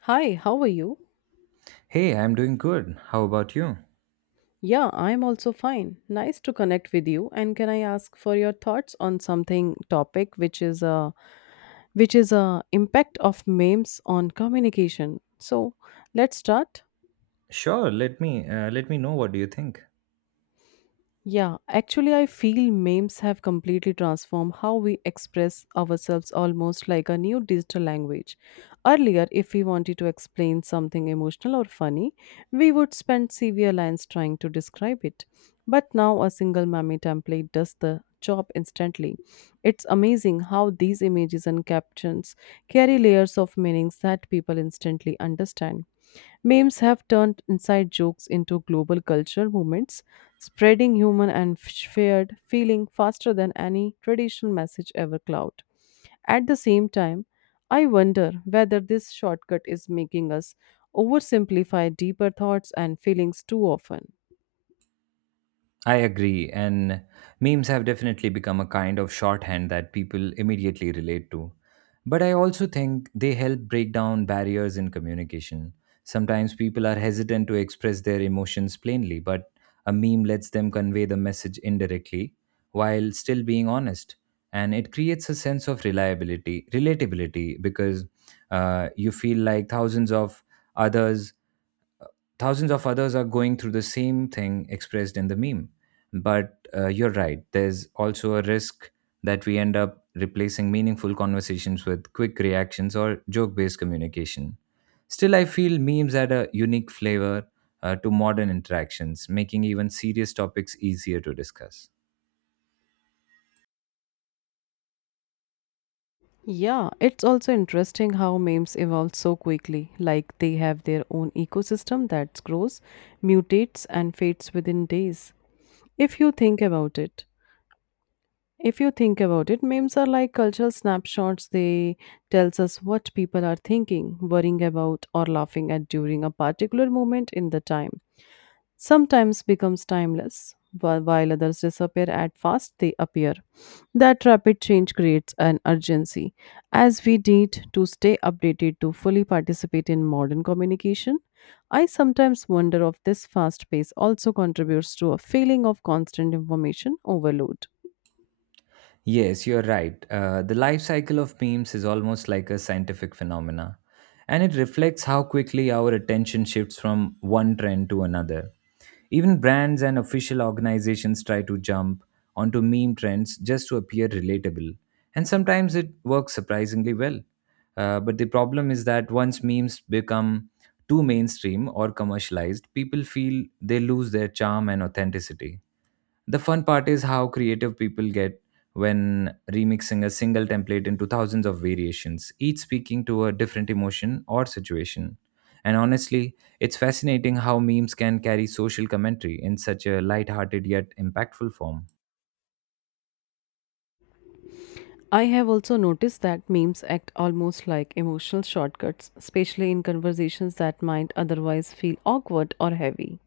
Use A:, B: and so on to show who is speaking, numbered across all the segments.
A: Hi, how are you?
B: Hey, I'm doing good. How about you?
A: Yeah, I'm also fine. Nice to connect with you. And can I ask for your thoughts on something topic which is a impact of memes on communication. So, let's start.
B: Sure, let me know what do you think.
A: Yeah, actually, I feel memes have completely transformed how we express ourselves almost like a new digital language. Earlier, if we wanted to explain something emotional or funny, we would spend severe lines trying to describe it. But now, a single meme template does the job instantly. It's amazing how these images and captions carry layers of meanings that people instantly understand. Memes have turned inside jokes into global culture movements, spreading human and shared feeling faster than any traditional message ever cloud. At the same time, I wonder whether this shortcut is making us oversimplify deeper thoughts and feelings too often.
B: I agree, and memes have definitely become a kind of shorthand that people immediately relate to. But I also think they help break down barriers in communication. Sometimes people are hesitant to express their emotions plainly, but a meme lets them convey the message indirectly while still being honest. And it creates a sense of reliability, relatability, because you feel like others thousands of others are going through the same thing expressed in the meme. But you're right, there's also a risk that we end up replacing meaningful conversations with quick reactions or joke based communication. Still, I feel memes add a unique flavor to modern interactions, making even serious topics easier to discuss.
A: Yeah, it's also interesting how memes evolve so quickly. Like they have their own ecosystem that grows, mutates, and fades within days. If you think about it, if you think about it, memes are like cultural snapshots. They tells us what people are thinking, worrying about, or laughing at during a particular moment in the time sometimes becomes timeless, while others disappear at fast they appear. That rapid change creates an urgency, as we need to stay updated to fully participate in modern communication. I sometimes wonder if this fast pace also contributes to a feeling of constant information overload.
B: Yes, you're right. The life cycle of memes is almost like a scientific phenomena, and it reflects how quickly our attention shifts from one trend to another. Even brands and official organizations try to jump onto meme trends just to appear relatable, and sometimes it works surprisingly well. But the problem is that once memes become too mainstream or commercialized, people feel they lose their charm and authenticity. The fun part is how creative people get when remixing a single template into thousands of variations, each speaking to a different emotion or situation. And honestly, it's fascinating how memes can carry social commentary in such a light-hearted yet impactful form.
A: I have also noticed that memes act almost like emotional shortcuts, especially in conversations that might otherwise feel awkward or heavy.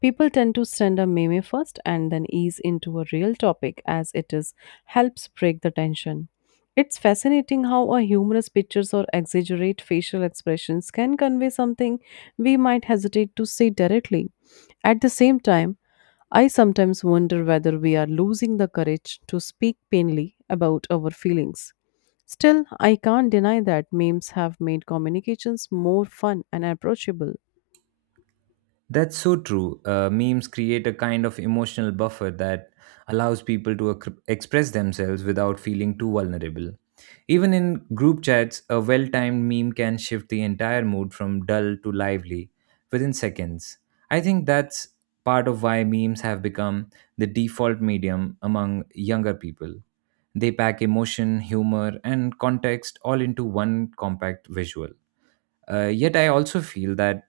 A: People tend to send a meme first and then ease into a real topic as it is helps break the tension. It's fascinating how a humorous pictures or exaggerate facial expressions can convey something we might hesitate to say directly. At the same time, I sometimes wonder whether we are losing the courage to speak plainly about our feelings. Still, I can't deny that memes have made communications more fun and approachable.
B: That's so true. Memes create a kind of emotional buffer that allows express themselves without feeling too vulnerable. Even in group chats, a well timed meme can shift the entire mood from dull to lively within seconds. I think that's part of why memes have become the default medium among younger people. They pack emotion, humor, and context all into one compact visual. Yet, I also feel that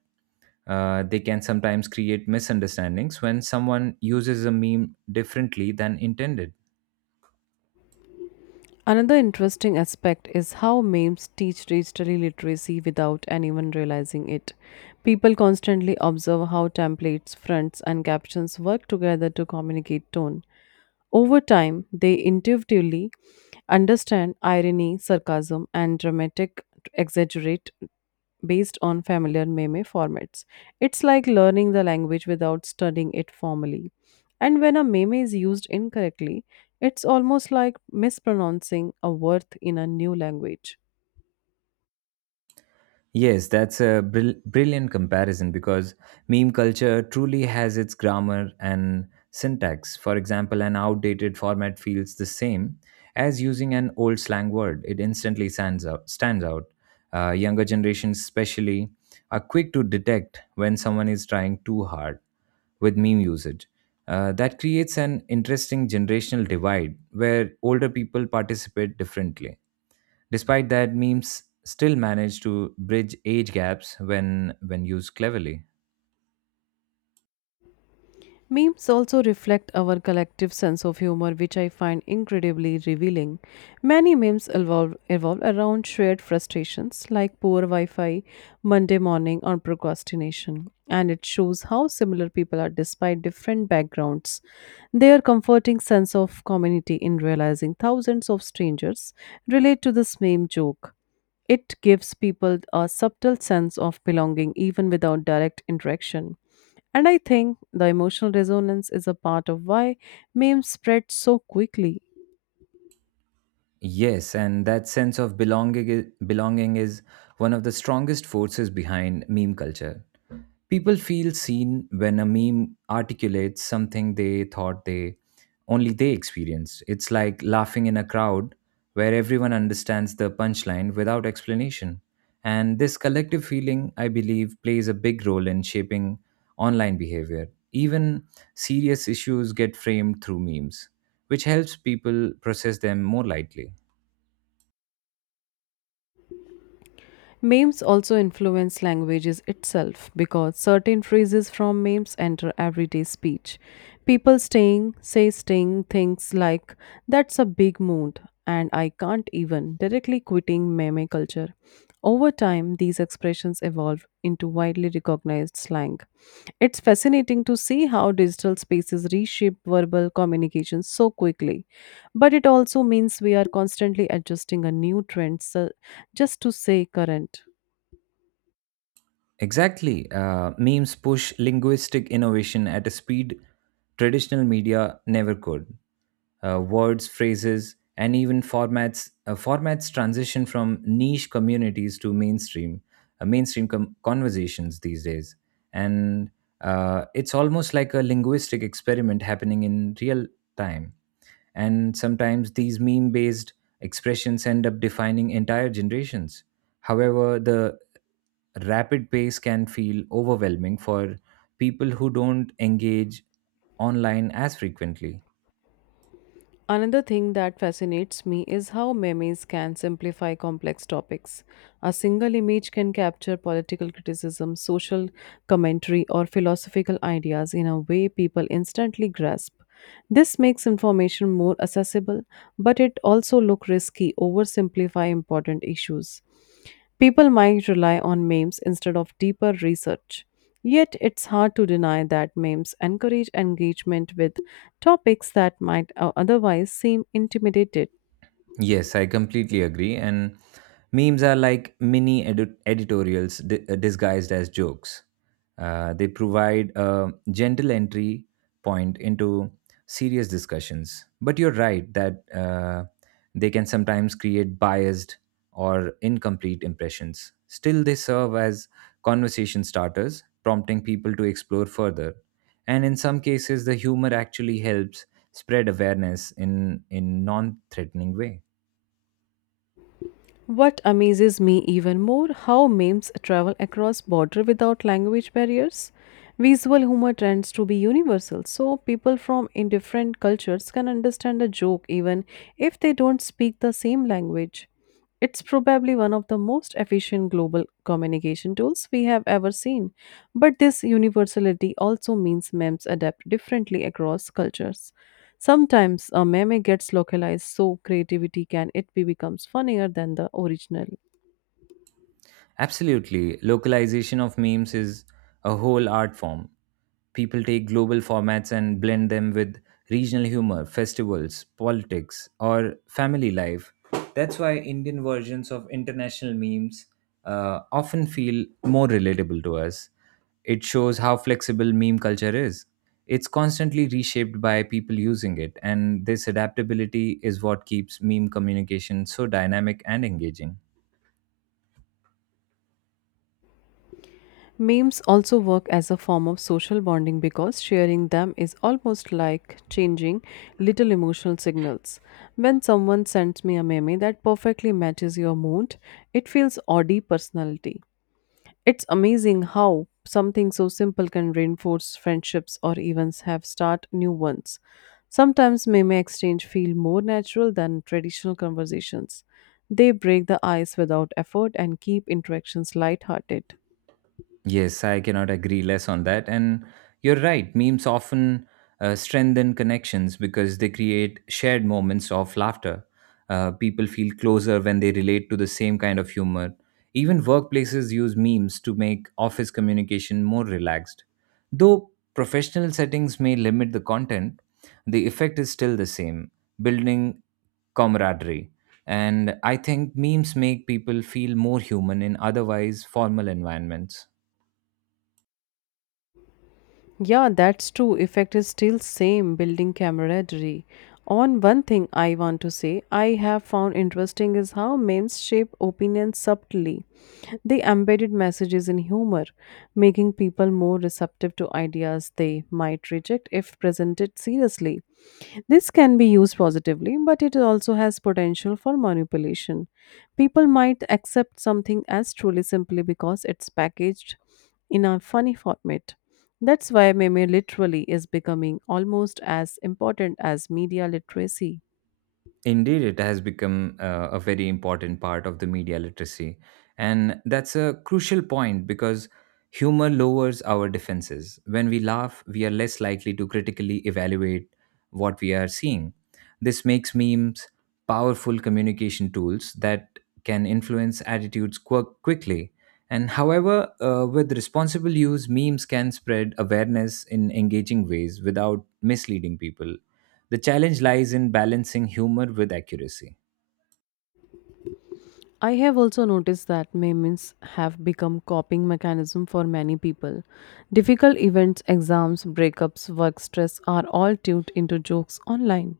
B: uh, they can sometimes create misunderstandings when someone uses a meme differently than intended.
A: Another interesting aspect is how memes teach digital literacy without anyone realizing it. People constantly observe how templates, fronts, and captions work together to communicate tone. Over time, they intuitively understand irony, sarcasm, and dramatic exaggerate based on familiar meme formats. It's like learning the language without studying it formally. And when a meme is used incorrectly, it's almost like mispronouncing a word in a new language.
B: Yes, that's a brilliant comparison because meme culture truly has its grammar and syntax. For example, an outdated format feels the same as using an old slang word, it instantly stands out. Younger generations, especially, are quick to detect when someone is trying too hard with meme usage. That creates an interesting generational divide where older people participate differently. Despite that, memes still manage to bridge age gaps when used cleverly.
A: Memes also reflect our collective sense of humor, which I find incredibly revealing. Many memes evolve, around shared frustrations like poor Wi Fi, Monday morning, or procrastination. And it shows how similar people are despite different backgrounds. Their comforting sense of community in realizing thousands of strangers relate to this meme joke. It gives people a subtle sense of belonging even without direct interaction. And I think the emotional resonance is a part of why memes spread so quickly.
B: Yes, and that sense of belonging is one of the strongest forces behind meme culture. People feel seen when a meme articulates something they thought they only they experienced. It's like laughing in a crowd where everyone understands the punchline without explanation. And this collective feeling, I believe, plays a big role in shaping online behavior. Even serious issues get framed through memes, which helps people process them more lightly.
A: Memes also influence languages itself because certain phrases from memes enter everyday speech. People staying say staying things like that's a big mood and I can't even directly quitting meme culture. Over time, these expressions evolve into widely recognized slang. It's fascinating to see how digital spaces reshape verbal communication so quickly. But it also means we are constantly adjusting a new trend so just to say current.
B: Exactly. Memes push linguistic innovation at a speed traditional media never could. Words, phrases, and even formats transition from niche communities to mainstream conversations these days, and it's almost like a linguistic experiment happening in real time. And sometimes these meme-based expressions end up defining entire generations. However, the rapid pace can feel overwhelming for people who don't engage online as frequently.
A: Another thing that fascinates me is how memes can simplify complex topics. A single image can capture political criticism, social commentary, or philosophical ideas in a way people instantly grasp. This makes information more accessible, but it also look risky oversimplify important issues. People might rely on memes instead of deeper research. Yet it's hard to deny that memes encourage engagement with topics that might otherwise seem intimidated.
B: Yes, I completely agree. And memes are like editorials disguised as jokes. They provide a gentle entry point into serious discussions. But you're right that they can sometimes create biased or incomplete impressions. Still, they serve as conversation starters, prompting people to explore further. And in some cases, the humor actually helps spread awareness in non threatening way.
A: What amazes me even more how memes travel across border without language barriers. Visual humor tends to be universal, so people from in different cultures can understand a joke even if they don't speak the same language. It's probably one of the most efficient global communication tools we have ever seen. But this universality also means memes adapt differently across cultures. Sometimes a meme gets localized so creativity can it be becomes funnier than the original.
B: Absolutely. Localization of memes is a whole art form. People take global formats and blend them with regional humor, festivals, politics, or family life. That's why Indian versions of international memes often feel more relatable to us. It shows how flexible meme culture is. It's constantly reshaped by people using it, and this adaptability is what keeps meme communication so dynamic and engaging.
A: Memes also work as a form of social bonding because sharing them is almost like changing little emotional signals. When someone sends me a meme that perfectly matches your mood, it feels oddly personality. It's amazing how something so simple can reinforce friendships or even have start new ones. Sometimes meme exchange feel more natural than traditional conversations. They break the ice without effort and keep interactions lighthearted.
B: Yes, I cannot agree less on that. And you're right, memes often strengthen connections because they create shared moments of laughter. People feel closer when they relate to the same kind of humor. Even workplaces use memes to make office communication more relaxed. Though professional settings may limit the content, the effect is still the same, building camaraderie. And I think memes make people feel more human in otherwise formal environments.
A: Yeah, that's true. Effect is still same building camaraderie. On one thing I want to say I have found interesting is how memes shape opinions subtly. They embedded messages in humor, making people more receptive to ideas they might reject if presented seriously. This can be used positively, but it also has potential for manipulation. People might accept something as truly simply because it's packaged in a funny format. That's why meme literally is becoming almost as important as media literacy.
B: Indeed, it has become a very important part of the media literacy. And that's a crucial point because humor lowers our defenses. When we laugh, we are less likely to critically evaluate what we are seeing. This makes memes powerful communication tools that can influence quickly. And however, with responsible use, memes can spread awareness in engaging ways without misleading people, the challenge lies in balancing humor with accuracy.
A: I have also noticed that memes have become coping mechanism for many people. Difficult events, exams, breakups, work stress are all tuned into jokes online.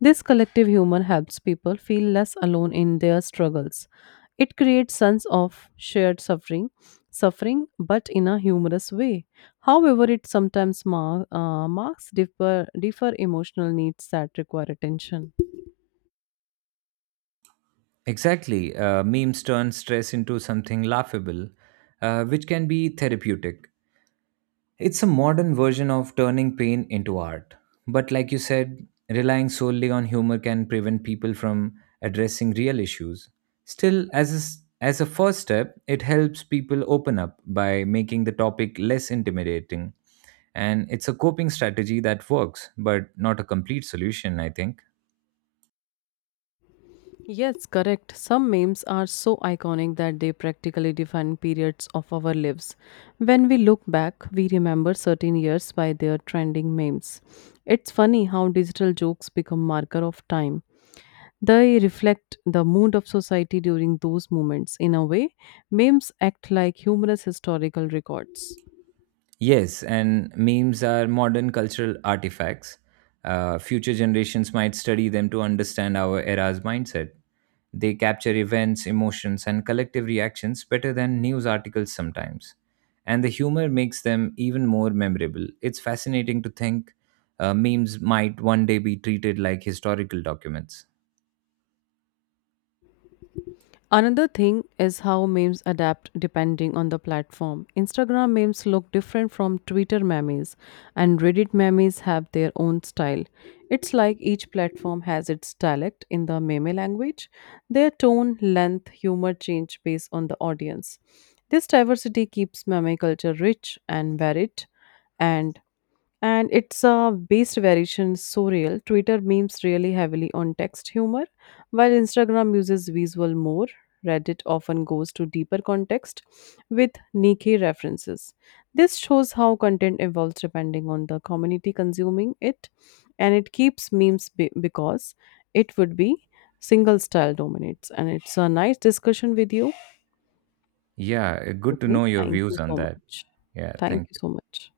A: This collective humor helps people feel less alone in their struggles. It creates sense of shared suffering, but in a humorous way. However, it sometimes marks differ emotional needs that require attention.
B: Exactly. Memes turn stress into something laughable, which can be therapeutic. It's a modern version of turning pain into art. But like you said, relying solely on humor can prevent people from addressing real issues. Still, as a first step, it helps people open up by making the topic less intimidating. And it's a coping strategy that works, but not a complete solution, I think.
A: Yes, correct. Some memes are so iconic that they practically define periods of our lives. When we look back, we remember certain years by their trending memes. It's funny how digital jokes become marker of time. They reflect the mood of society during those moments. In a way, memes act like humorous historical records.
B: Yes, and memes are modern cultural artifacts. Future generations might study them to understand our era's mindset. They capture events, emotions, and collective reactions better than news articles sometimes. And the humor makes them even more memorable. It's fascinating to think memes might one day be treated like historical documents.
A: Another thing is how memes adapt depending on the platform. Instagram memes look different from Twitter memes, and Reddit memes have their own style. It's like each platform has its dialect in the meme language. Their tone, length, humor change based on the audience. This diversity keeps meme culture rich and varied, and and it's a based variation so real. Twitter memes really heavily on text humor, while Instagram uses visual more. Reddit often goes to deeper context with niche references. This shows how content evolves depending on the community consuming it, and it keeps memes because it would be single style dominates. And it's a nice discussion with you.
B: Yeah, good to
A: Okay,
B: know your
A: thank you
B: views on
A: so
B: that.
A: much.
B: Yeah,
A: Thank
B: thank
A: you
B: you.
A: so much.